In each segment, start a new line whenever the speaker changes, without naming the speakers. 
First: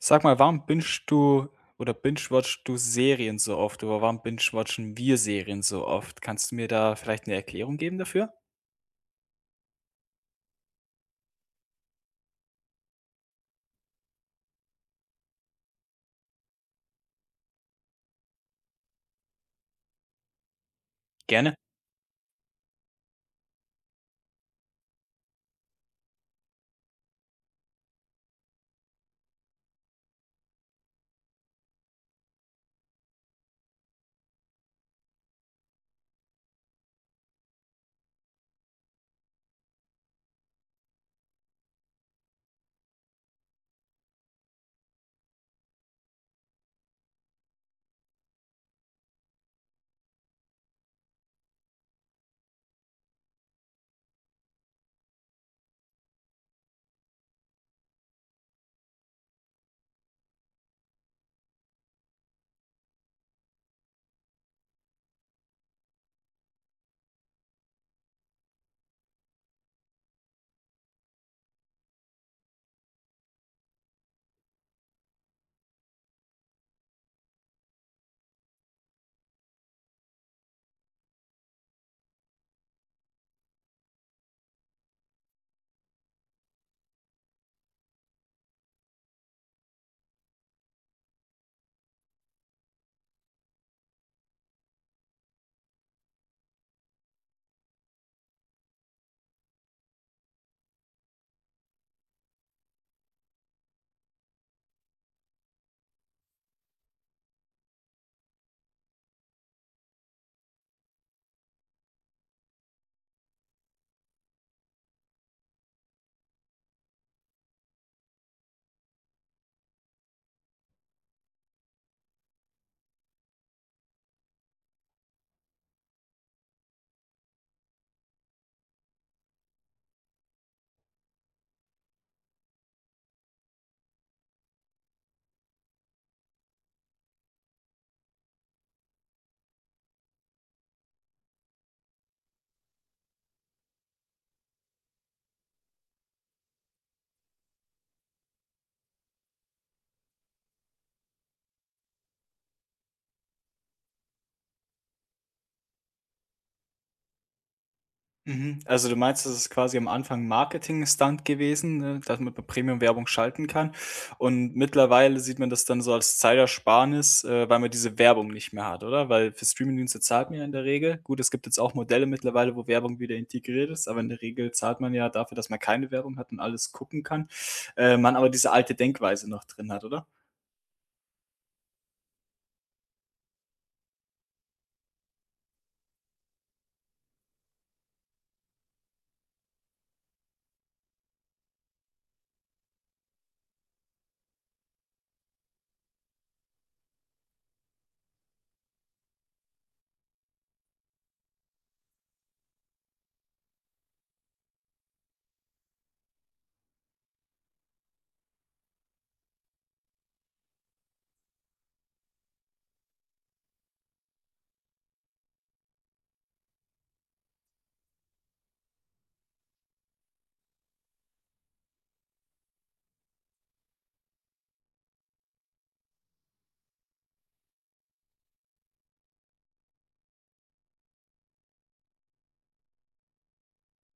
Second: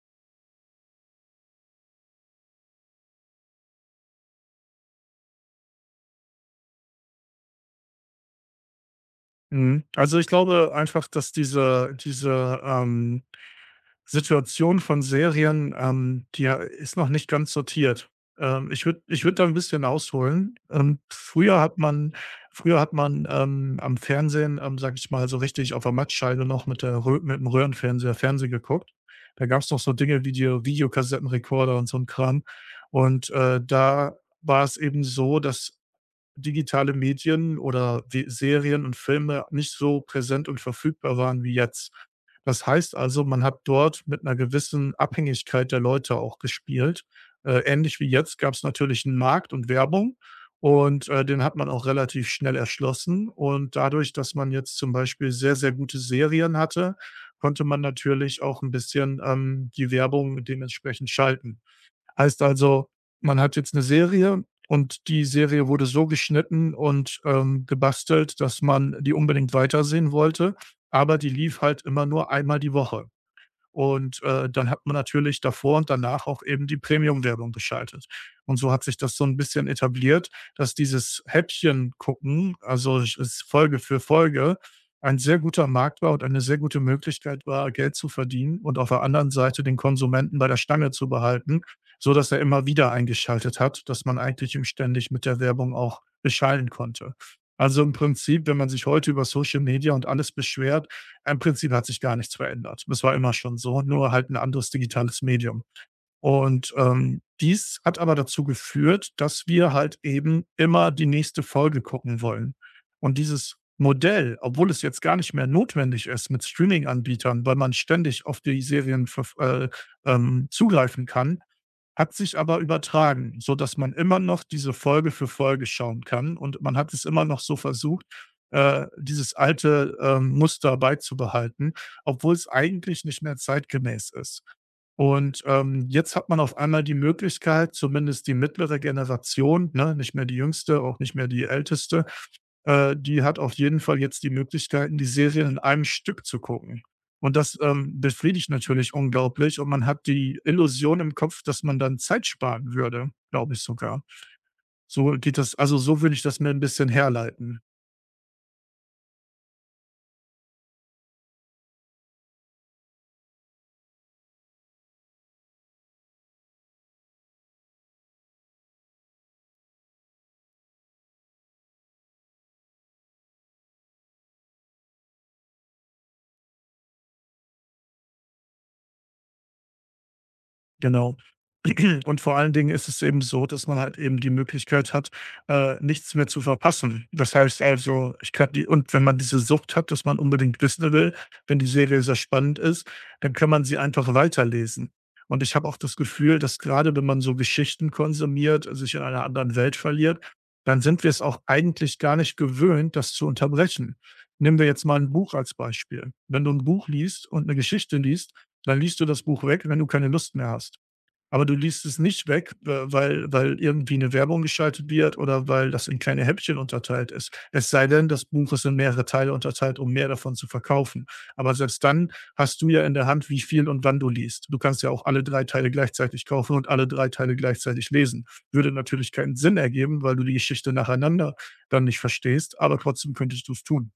Sag mal, warum bingest du oder binge-watchst du Serien so oft? Oder warum binge-watchen wir Serien so oft? Kannst du mir da vielleicht eine Erklärung geben dafür?
Mhm. Also, ich glaube einfach, dass diese Situation von Serien, die ja ist noch nicht ganz sortiert. Ich würde da ein bisschen ausholen. Ähm,
Gerne.
früher hat man früher hat man, ähm, am Fernsehen, sage ich mal, so richtig auf der Mattscheibe noch mit'm Röhrenfernseher Fernseh geguckt. Da gab es noch so Dinge wie die Videokassettenrekorder und so ein Kram. Und da war es eben so, dass digitale Medien oder We Serien und Filme nicht so präsent und verfügbar waren wie jetzt. Das heißt also, man hat dort mit einer gewissen Abhängigkeit der Leute auch gespielt. Ähnlich wie jetzt gab es natürlich einen Markt und Werbung und den hat man auch relativ schnell erschlossen und dadurch, dass man jetzt zum Beispiel sehr, sehr gute Serien hatte, konnte man natürlich auch ein bisschen die Werbung dementsprechend schalten. Heißt also, man hat jetzt eine Serie und die Serie wurde so geschnitten und gebastelt, dass man die unbedingt weitersehen wollte, aber die lief halt immer nur einmal die Woche. Und dann hat man natürlich davor und danach auch eben die Premium-Werbung geschaltet. Und so hat sich das so ein bisschen etabliert, dass dieses Häppchen-Gucken, also sch es ist Folge für Folge, ein sehr guter Markt war und eine sehr gute Möglichkeit war, Geld zu verdienen und auf der anderen Seite den Konsumenten bei der Stange zu behalten, so dass er immer wieder eingeschaltet hat, dass man eigentlich ihm ständig mit der Werbung auch beschallen konnte. Also, im Prinzip, wenn man sich heute über Social Media und alles beschwert, im Prinzip hat sich gar nichts verändert. Das war immer schon so, nur halt ein anderes digitales Medium. Und dies hat aber dazu geführt, dass wir halt eben immer die nächste Folge gucken wollen. Und dieses Modell, obwohl es jetzt gar nicht mehr notwendig ist mit Streaming-Anbietern, weil man ständig auf die Serien verf zugreifen kann, hat sich aber übertragen, so dass man immer noch diese Folge für Folge schauen kann und man hat es immer noch so versucht, dieses alte Muster beizubehalten, obwohl es eigentlich nicht mehr zeitgemäß ist. Und jetzt hat man auf einmal die Möglichkeit, zumindest die mittlere Generation, ne, nicht mehr die jüngste, auch nicht mehr die älteste, die hat auf jeden Fall jetzt die Möglichkeiten, die Serien in einem Stück zu gucken. Und das befriedigt natürlich unglaublich und man hat die Illusion im Kopf, dass man dann Zeit sparen würde, glaube ich sogar. So würde ich das mir ein bisschen herleiten.
Mhm. Also du meinst, das ist quasi am Anfang ein Marketing-Stunt gewesen, ne, dass man bei Premium-Werbung schalten kann. Und mittlerweile sieht man das dann so als Zeitersparnis, weil man diese Werbung nicht mehr hat, oder? Weil für Streamingdienste zahlt man ja in der Regel. Gut, es gibt jetzt auch Modelle mittlerweile, wo Werbung wieder integriert ist, aber in der Regel zahlt man ja dafür, dass man keine Werbung hat und alles gucken kann. Man aber diese alte Denkweise noch drin hat, oder?
Genau. Und vor allen Dingen ist es eben so, dass man halt eben die Möglichkeit hat, nichts mehr zu verpassen. Das heißt also, ich kann die und wenn man diese Sucht hat, dass man unbedingt wissen will, wenn die Serie sehr spannend ist, dann kann man sie einfach weiterlesen. Und ich habe auch das Gefühl, dass gerade wenn man so Geschichten konsumiert, sich in einer anderen Welt verliert, dann sind wir es auch eigentlich gar nicht gewöhnt, das zu unterbrechen. Nehmen wir jetzt mal ein Buch als Beispiel. Wenn du ein Buch liest und eine Geschichte liest, dann liest du das Buch weg, wenn du keine Lust mehr hast. Aber du liest es nicht weg, we weil weil irgendwie eine Werbung geschaltet wird oder weil das in kleine Häppchen unterteilt ist. Es sei denn, das Buch ist in mehrere Teile unterteilt, um mehr davon zu verkaufen. Aber selbst dann hast du ja in der Hand, wie viel und wann du liest. Du kannst ja auch alle 3 Teile gleichzeitig kaufen und alle 3 Teile gleichzeitig lesen. Würde natürlich keinen Sinn ergeben, weil du die Geschichte nacheinander dann nicht verstehst, aber trotzdem könntest du es tun.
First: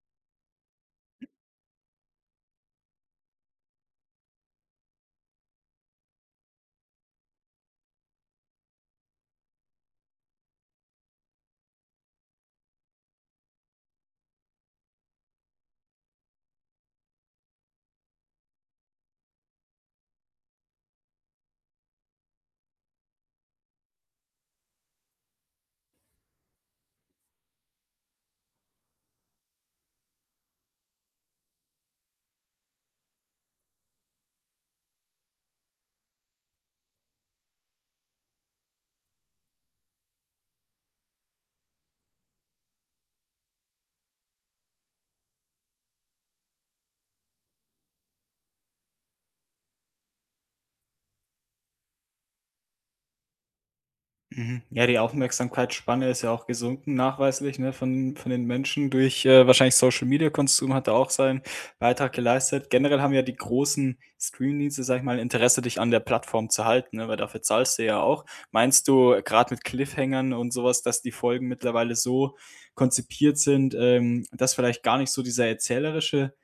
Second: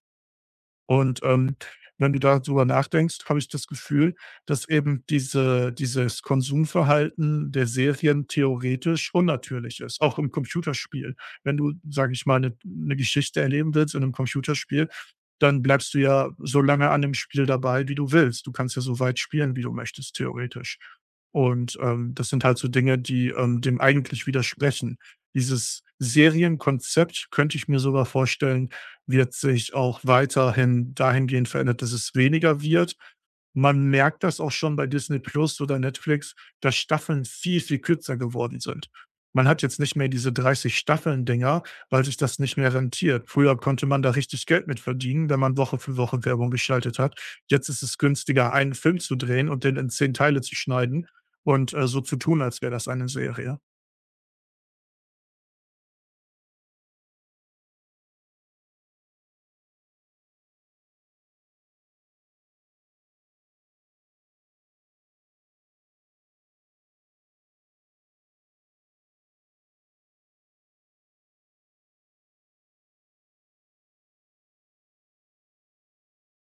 Und wenn du da drüber nachdenkst, habe ich das Gefühl, dass eben dieses Konsumverhalten der Serien theoretisch unnatürlich ist, auch im Computerspiel. Wenn du, sage ich mal, eine 'ne Geschichte erleben willst in einem Computerspiel, dann bleibst du ja so lange an dem Spiel dabei, wie du willst. Du kannst ja so weit spielen, wie du möchtest, theoretisch. Und das sind halt so Dinge, die dem eigentlich widersprechen. Dieses Serienkonzept könnte ich mir sogar vorstellen wird sich auch weiterhin dahingehend verändert, dass es weniger wird. Man merkt das auch schon bei Disney Plus oder Netflix, dass Staffeln viel, viel kürzer geworden sind. Man hat jetzt nicht mehr diese 30 Staffeln-Dinger, weil sich das nicht mehr rentiert. Früher konnte man da richtig Geld mit verdienen, wenn man Woche für Woche Werbung geschaltet hat. Jetzt ist es günstiger, einen Film zu drehen und den in 10 Teile zu schneiden und so zu tun, als wäre das eine Serie.
Mhm. Ja, die Aufmerksamkeitsspanne ist ja auch gesunken nachweislich, ne, von den Menschen durch, wahrscheinlich Social-Media-Konsum hat da auch seinen Beitrag geleistet. Generell haben ja die großen Streamdienste sage ich mal, 'n Interesse, dich an der Plattform zu halten, ne, weil dafür zahlst du ja auch. Meinst du, gerade mit Cliffhangern und sowas, dass die Folgen mittlerweile so konzipiert sind, dass vielleicht gar nicht so dieser erzählerische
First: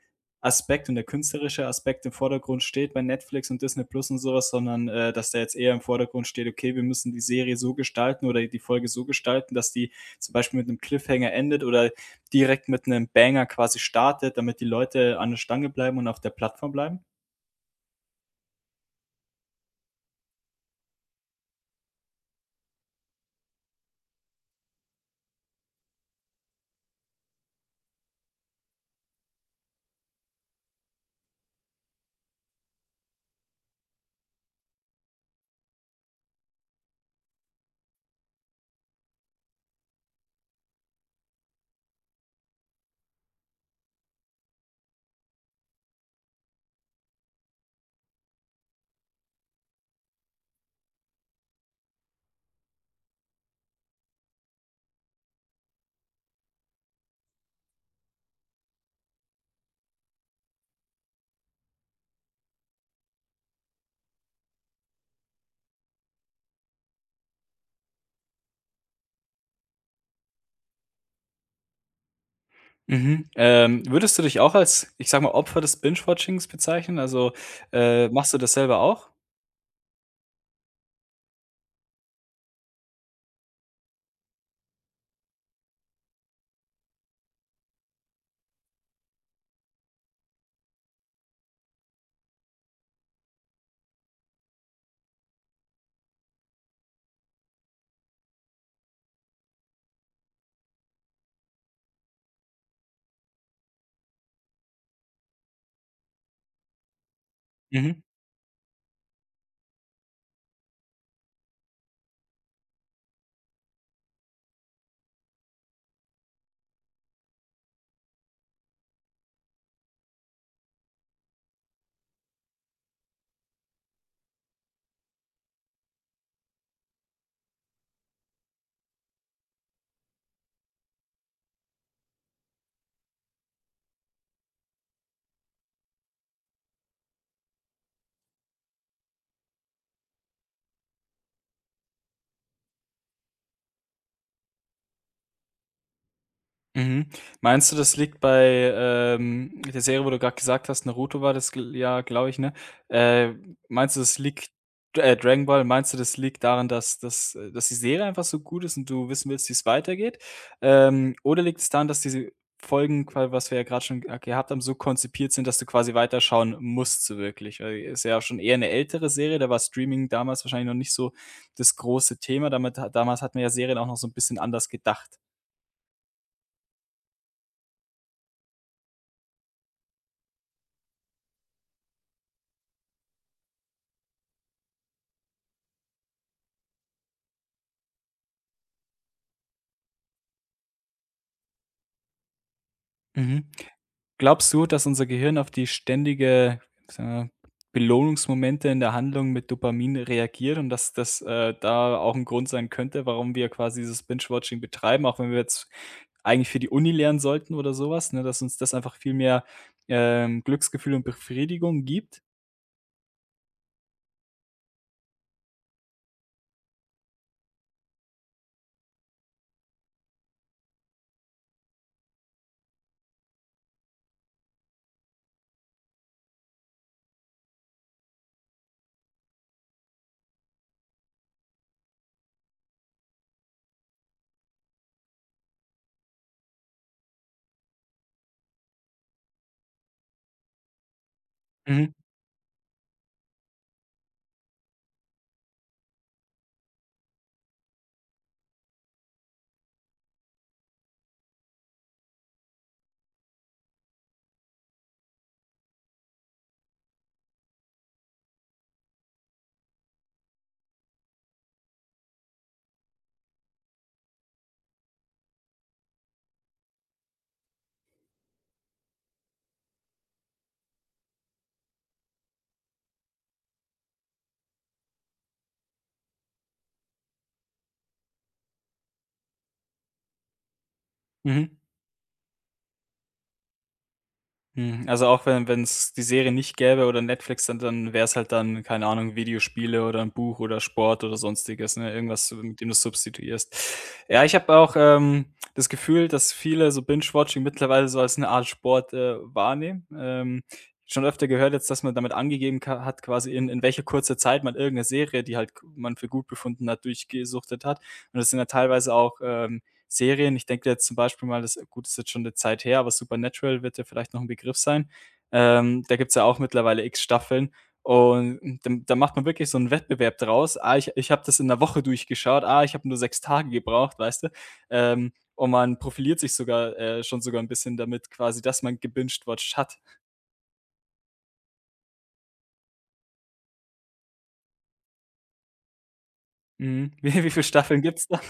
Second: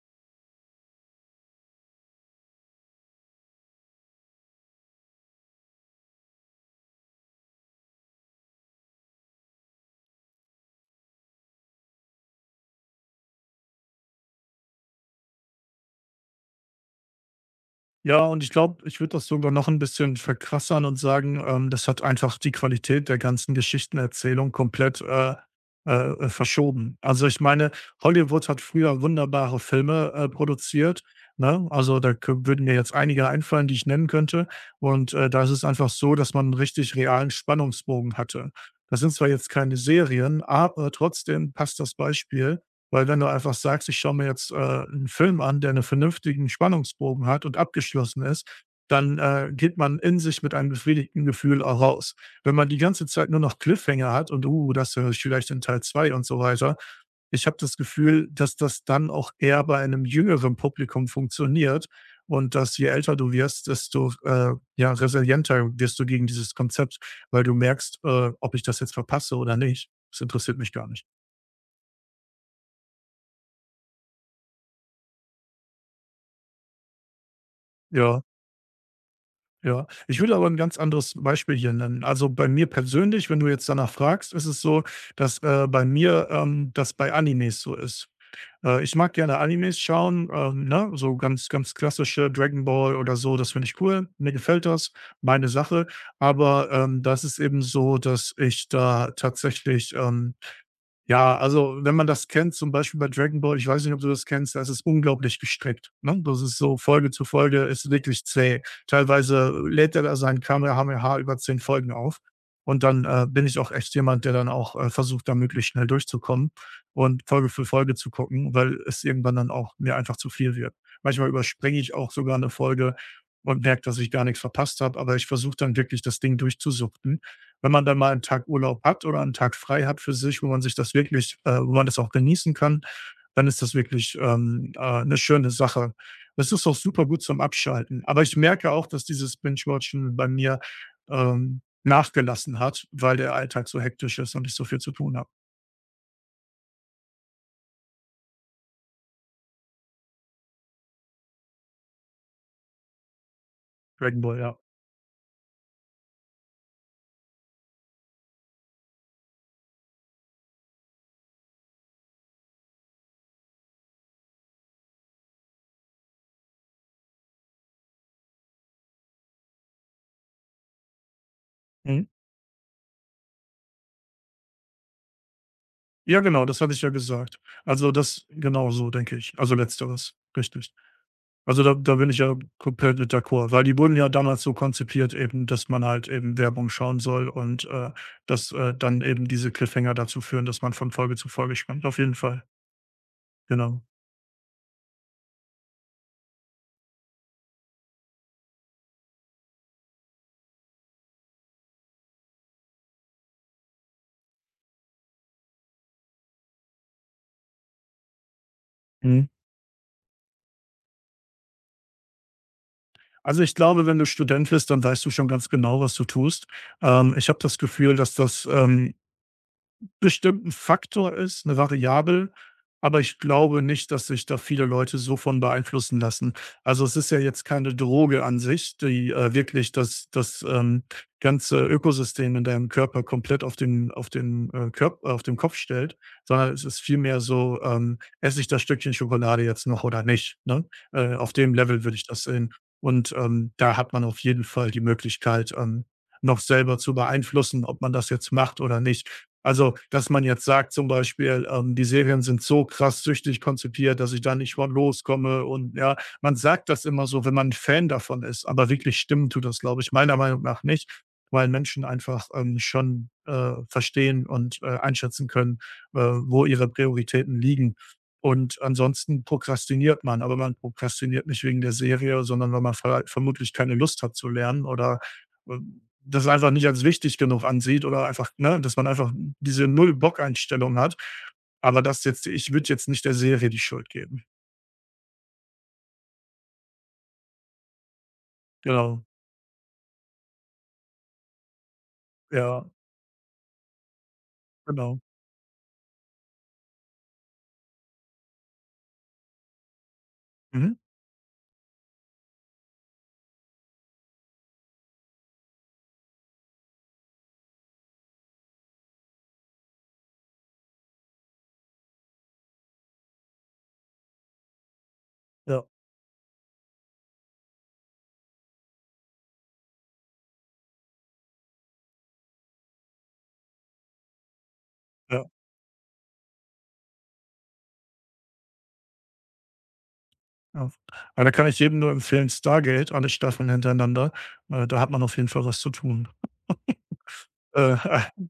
Aspekt und der künstlerische Aspekt im Vordergrund steht bei Netflix und Disney Plus und sowas, sondern, dass da jetzt eher im Vordergrund steht: „Okay, wir müssen die Serie so gestalten oder die Folge so gestalten, dass die zum Beispiel mit einem Cliffhanger endet oder direkt mit einem Banger quasi startet, damit die Leute an der Stange bleiben und auf der Plattform bleiben?“
Ja, und ich glaube, ich würde das sogar noch ein bisschen verkrassern und sagen, das hat einfach die Qualität der ganzen Geschichtenerzählung komplett verschoben. Also, ich meine, Hollywood hat früher wunderbare Filme produziert, ne? Also, da kö würden mir jetzt einige einfallen, die ich nennen könnte. Und da ist es einfach so, dass man einen richtig realen Spannungsbogen hatte. Das sind zwar jetzt keine Serien, aber trotzdem passt das Beispiel, weil wenn du einfach sagst: „Ich schaue mir jetzt 'n Film an, der einen vernünftigen Spannungsbogen hat und abgeschlossen ist“, dann geht man in sich mit einem befriedigten Gefühl auch raus. Wenn man die ganze Zeit nur noch Cliffhanger hat und: das höre ich vielleicht in Teil 2 und so weiter.“ Ich habe das Gefühl, dass das dann auch eher bei einem jüngeren Publikum funktioniert und dass je älter du wirst, desto, ja, resilienter wirst du gegen dieses Konzept, weil du merkst: „Ob ich das jetzt verpasse oder nicht, das interessiert mich gar nicht.“
Mhm. Würdest du dich auch als, ich sage mal, Opfer des Binge-Watchings bezeichnen? Also,
Ja.
machst du das selber auch?
Ja, ich würde aber ein ganz anderes Beispiel hier nennen. Also, bei mir persönlich, wenn du jetzt danach fragst, ist es so, dass bei mir das bei Animes so ist. Ich mag gerne Animes schauen, ne, so ganz ganz klassische Dragon Ball oder so, das finde ich cool. Mir gefällt das, meine Sache. Aber das ist eben so, dass ich da tatsächlich, ja, also, wenn man das kennt, zum Beispiel bei Dragon Ball, ich weiß nicht, ob du das kennst, das ist unglaublich gestreckt, ne? Das ist so Folge zu Folge ist
Mhm.
wirklich zäh. Teilweise lädt er da sein Kamehameha über 10 Folgen auf und dann bin ich auch echt jemand, der dann auch versucht, da möglichst schnell durchzukommen und Folge für Folge zu gucken, weil es irgendwann dann auch mir einfach zu viel wird. Manchmal überspringe ich auch sogar eine Folge und merke, dass ich gar nichts verpasst habe, aber ich versuche dann wirklich, das Ding durchzusuchten wenn man dann mal einen Tag Urlaub hat oder einen Tag frei hat für sich, wo man sich das wirklich, wo man das auch genießen kann, dann ist das wirklich, 'ne schöne Sache. Das ist auch super gut zum Abschalten. Aber ich merke auch, dass dieses Binge-Watchen bei mir, ähm, nachgelassen hat, weil der Alltag so hektisch ist und ich so viel zu tun habe.
Mhm. Meinst du, das liegt bei, der Serie, wo du gerade gesagt hast, Naruto war das gl ja, glaube ich, ne? Äh, Meinst du, das
Dragon Ball,
liegt
ja.
Dragon Ball, meinst du, das liegt daran, dass die Serie einfach so gut ist und du wissen willst, wie es weitergeht? Oder liegt es daran, dass diese Folgen quasi, was wir ja gerade schon, gehabt haben, so konzipiert sind, dass du quasi weiterschauen musst so wirklich? Weil ist ja schon eher eine ältere Serie, da war Streaming damals wahrscheinlich noch nicht so das
Mhm.
große Thema. Damit Damals hat man ja Serien auch noch so ein bisschen anders gedacht.
Ja, genau, das hatte ich ja gesagt. Also, das genau so denke ich. Also, Letzteres, richtig. Also, da bin ich ja komplett mit d'accord, weil die wurden ja damals so konzipiert eben, dass man halt eben Werbung schauen soll und dass dann eben diese Cliffhanger dazu führen, dass man von Folge zu Folge springt. Auf jeden Fall,
Mhm.
genau.
Glaubst du, dass unser Gehirn auf die ständige, sagen wir, Belohnungsmomente in der Handlung mit Dopamin reagiert und dass das, da auch ein Grund sein könnte, warum wir quasi dieses Binge-Watching betreiben, auch wenn wir jetzt eigentlich für die Uni lernen sollten oder sowas, ne, dass uns das einfach viel
Mhm.
mehr, Glücksgefühl und Befriedigung gibt?
Also, ich glaube, wenn du Student bist, dann weißt du schon ganz genau, was du tust. Ich habe das Gefühl, dass das bestimmt 'n Faktor ist, 'ne Variable, aber ich glaube nicht, dass sich da viele Leute so von beeinflussen lassen. Also, es ist ja jetzt keine Droge an sich, die wirklich das ganze Ökosystem in deinem Körper komplett auf den Kopf stellt, sondern es ist vielmehr so: „Esse ich das Stückchen Schokolade jetzt noch oder nicht?“, ne? Auf dem Level
Mhm,
würde ich das sehen. Und da hat man auf jeden Fall die Möglichkeit, noch selber zu beeinflussen, ob man das jetzt macht oder nicht. Also, dass man jetzt sagt zum Beispiel, die Serien sind so krass süchtig konzipiert, dass ich da nicht von loskomme und ja, man sagt das immer so, wenn man 'n Fan davon ist, aber wirklich stimmen tut das, glaube ich, meiner Meinung nach nicht, weil Menschen einfach schon verstehen und einschätzen können, wo ihre Prioritäten liegen. Und ansonsten prokrastiniert man, aber man prokrastiniert nicht wegen der Serie, sondern weil man verei vermutlich keine Lust hat zu lernen oder, äh das einfach nicht als wichtig genug ansieht oder einfach ne, dass man einfach diese Null-Bock-Einstellung hat.
mhm.
Aber das jetzt ich würde jetzt nicht der Serie die Schuld geben.
Mhm, also auch wenn es die Serie nicht gäbe oder Netflix, dann wäre es halt dann, keine
Genau.
Ahnung, Videospiele oder ein Buch oder Sport oder Sonstiges, ne? Irgendwas, mit
Ja,
dem du substituierst. Ja, ich habe auch,
genau.
das Gefühl, dass viele so Binge-Watching mittlerweile so als eine Art Sport, wahrnehmen.
Mhm.
Schon öfter gehört jetzt, dass man damit angegeben ka hat quasi, in welcher kurzer Zeit man irgendeine Serie, die halt man für gut befunden hat, durchgesuchtet hat. Und das sind ja teilweise auch, Serien. Ich denke jetzt zum Beispiel mal, das gut, ist jetzt schon eine Zeit her, aber Supernatural wird ja vielleicht noch ein Begriff sein.
Ja,
Da gibt's ja auch mittlerweile X Staffeln und dann da macht man wirklich so einen Wettbewerb draus: „Ah, ich habe das in einer Woche durchgeschaut. Ah, ich habe nur 6 Tage gebraucht“, weißt du?
ja,
Und man profiliert sich sogar schon sogar ein bisschen damit quasi, dass man gebinged watched hat.
ja. Aber da kann ich jedem nur empfehlen, Stargate, alle Staffeln hintereinander. Da hat man auf jeden Fall was zu tun.
Mhm. Wie viele
Äh.
Staffeln gibt's da?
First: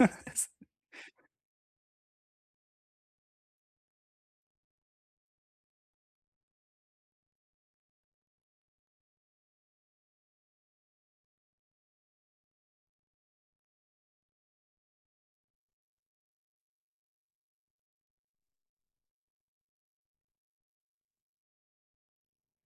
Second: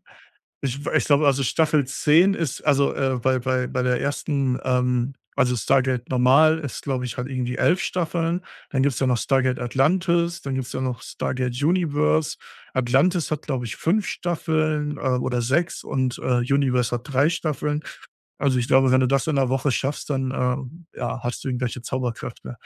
Ich glaube, also, Staffel 10 ist also, bei bei der ersten, also, Stargate normal ist, glaube ich, halt irgendwie 11 Staffeln. Dann gibt's ja noch Stargate Atlantis, dann gibt's ja noch Stargate Universe. Atlantis hat, glaube ich, 5 Staffeln, oder 6 und, Universe hat 3 Staffeln. Also, ich glaube, wenn du das in einer Woche schaffst, dann, ja, hast du irgendwelche Zauberkräfte.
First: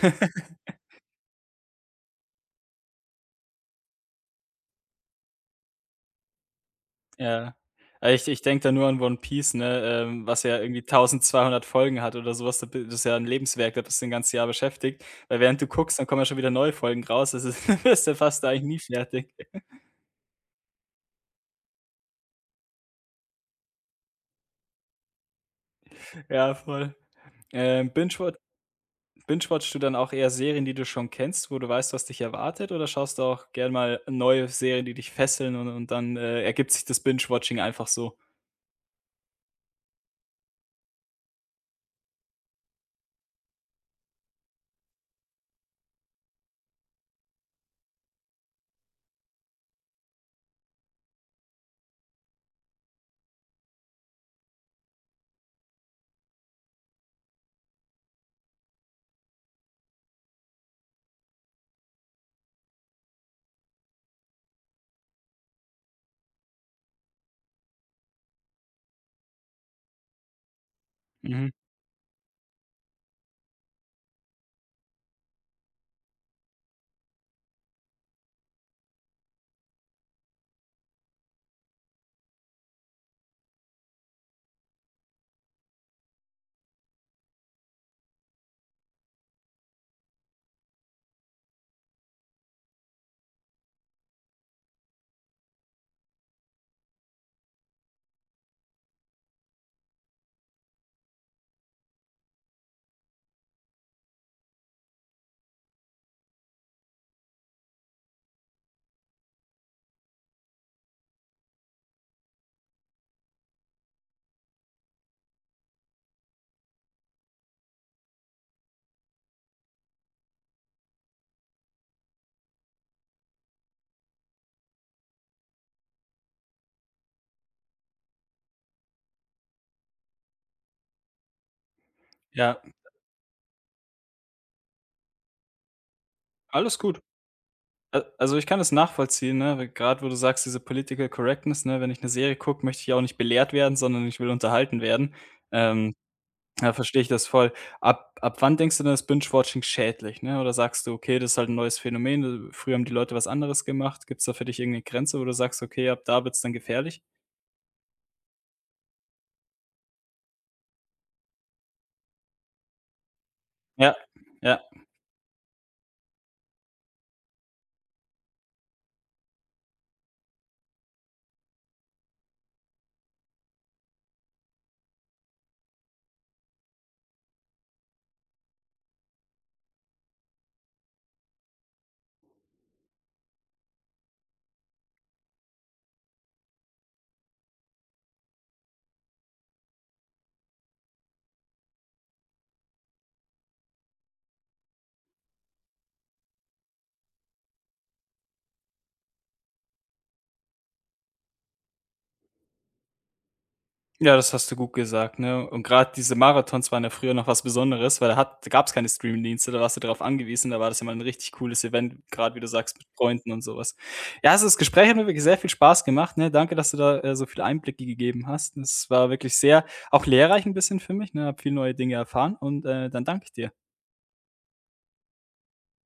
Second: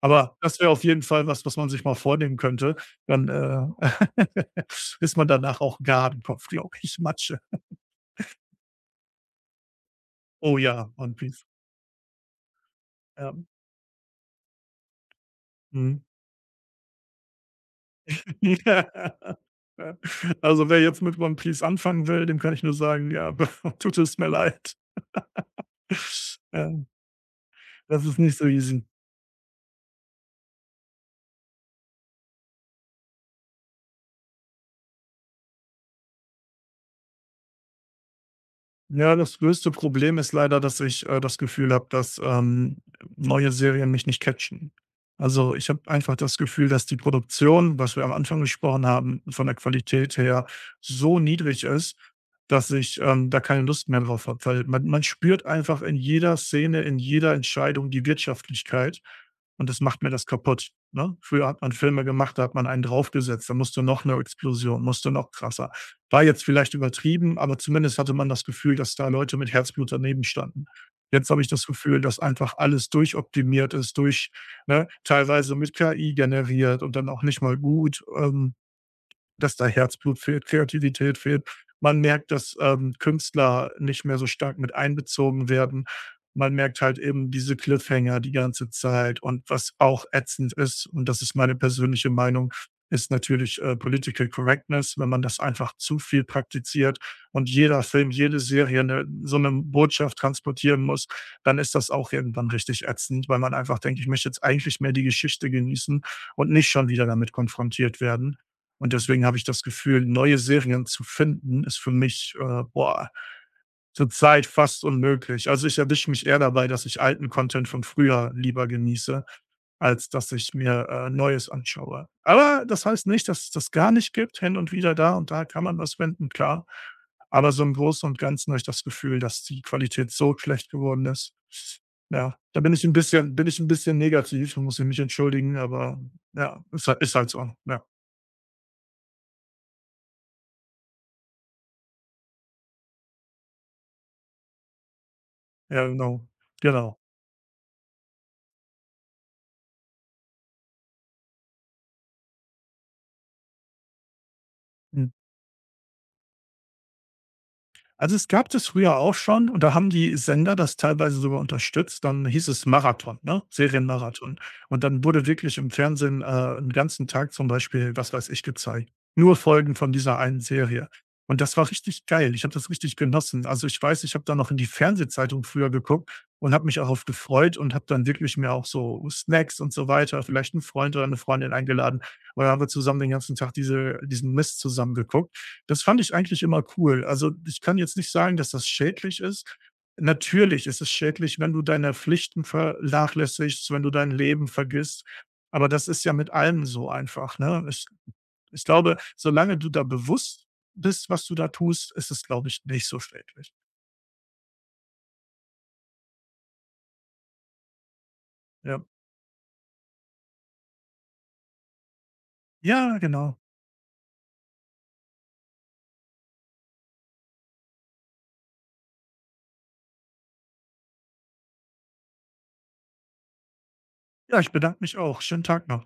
Aber das wäre auf jeden Fall was, was man sich mal vornehmen könnte. Dann, ist man danach auch Gadenkopf, glaube ich, Matsche.
Ja. Ah, ich denke da nur an One Piece, ne, was
Oh
ja irgendwie
ja, One Piece.
1200 Folgen hat oder sowas. Da bi das ist ja ein
Ja.
Lebenswerk, das bist du 'n ganzes Jahr beschäftigt, weil während du
Mhm.
guckst, dann kommen ja schon wieder neue Folgen raus. Das ist bist ja fast eigentlich nie fertig.
Ja. Also, wer jetzt mit One Piece anfangen will, dem kann ich nur sagen, ja, tut es mir leid.
Ja,
Ja,
voll. Ähm,
das ist
binge-wat
nicht so easy.
Binge-watchst du dann auch eher Serien, die du schon kennst, wo du weißt, was dich erwartet, oder schaust du auch gern mal neue Serien, die dich fesseln und dann, ergibt sich das Binge-Watching einfach so?
Ja, das größte Problem ist leider, dass ich, das Gefühl habe, dass, neue Serien mich nicht catchen. Also, ich habe einfach das Gefühl, dass die Produktion, was wir am Anfang gesprochen haben, von der Qualität her so niedrig ist, dass ich, da keine Lust mehr drauf habe, weil man spürt einfach in jeder Szene, in jeder Entscheidung die Wirtschaftlichkeit und das macht mir das kaputt, ne? Früher hat man Filme gemacht, da hat man einen draufgesetzt, da musste noch eine Explosion, musste noch krasser. War jetzt vielleicht übertrieben, aber zumindest hatte man das Gefühl, dass da Leute mit Herzblut daneben standen. Jetzt habe ich
Mhm.
das Gefühl, dass einfach alles durchoptimiert ist, durch ne, teilweise mit KI generiert und dann auch nicht mal gut. Dass da Herzblut fehlt, Kreativität fehlt. Man merkt, dass, Künstler nicht mehr so stark mit einbezogen werden. Man merkt halt eben diese Cliffhanger die ganze Zeit und was auch ätzend ist, und das ist meine persönliche Meinung, ist natürlich, Political Correctness, wenn man das einfach zu viel praktiziert und jeder Film, jede Serie 'ne so eine Botschaft transportieren muss, dann ist das auch irgendwann richtig ätzend, weil man einfach denkt: „Ich möchte jetzt eigentlich mehr die Geschichte genießen und nicht schon wieder damit konfrontiert werden.“ Und deswegen habe ich das Gefühl, neue Serien zu finden, ist für mich, boah, zurzeit fast unmöglich. Also, ich erwische mich eher dabei, dass ich alten Content von früher lieber genieße, als dass ich mir, Neues anschaue. Aber das heißt nicht, dass es das gar nicht gibt. Hin und wieder da und da kann man was finden, klar. Aber so im Großen und Ganzen habe ich das Gefühl, dass die Qualität so schlecht geworden ist. Ja, da
Ja,
bin ich ein bisschen negativ, muss ich mich entschuldigen, aber ja,
alles gut.
ist halt so, ja.
Al Also, ich kann das nachvollziehen, ne, weil grad, wo du sagst, diese Political Correctness, ne, wenn ich eine Serie gucke, möchte ich ja auch nicht belehrt werden, sondern ich will unterhalten werden.
Ja,
Ähm,
genau.
Da
Genau.
verstehe ich das voll. Ab wann denkst du denn, ist Binge-Watching schädlich, ne? Oder sagst du: „Okay, das ist halt ein neues Phänomen, früher haben die Leute was anderes gemacht.“ Gibt es da für dich irgendeine
Mhm.
Grenze, wo du sagst: „Okay, ab da wird's dann gefährlich?“
Also, es gab das früher auch schon und da haben die Sender das teilweise sogar unterstützt. Dann hieß es Marathon, ne?
Ja,
Serienmarathon.
ja.
Und dann wurde wirklich im Fernsehen, 'n ganzen Tag zum Beispiel, was weiß ich, gezeigt. Nur Folgen von dieser einen Serie. Und das war richtig geil. Ich habe das richtig genossen. Also, ich weiß, ich habe da noch in die Fernsehzeitung früher geguckt und habe mich darauf gefreut und habe dann wirklich mir auch so Snacks und so weiter, vielleicht einen Freund oder eine Freundin eingeladen und dann haben wir zusammen den ganzen Tag diesen Mist zusammen geguckt. Das fand ich eigentlich immer cool. Also, ich kann jetzt nicht sagen, dass das schädlich ist. Natürlich ist es schädlich, wenn du deine Pflichten vernachlässigst, wenn du dein Leben vergisst. Aber das ist ja mit allem so einfach, ne? Ich glaube, solange du da bewusst bist, was du da tust, ist es, glaube ich, nicht so schädlich.
Ja, das hast du gut gesagt, ne? Und gerade diese Marathons waren ja früher noch was Besonderes, weil da gab's
Ja.
keine Streamingdienste, da warst du darauf angewiesen, da war das ja mal 'n richtig cooles Event, gerade wie du sagst, mit
Ja,
Freunden
genau.
und sowas. Ja, also, das Gespräch hat mir wirklich sehr viel Spaß gemacht, ne? Danke, dass du da, so viele Einblicke gegeben hast. Das war wirklich sehr auch lehrreich ein bisschen für mich, ne? Habe viele neue Dinge erfahren und, dann danke ich dir.
Ja, ich bedanke mich auch. Schönen Tag noch.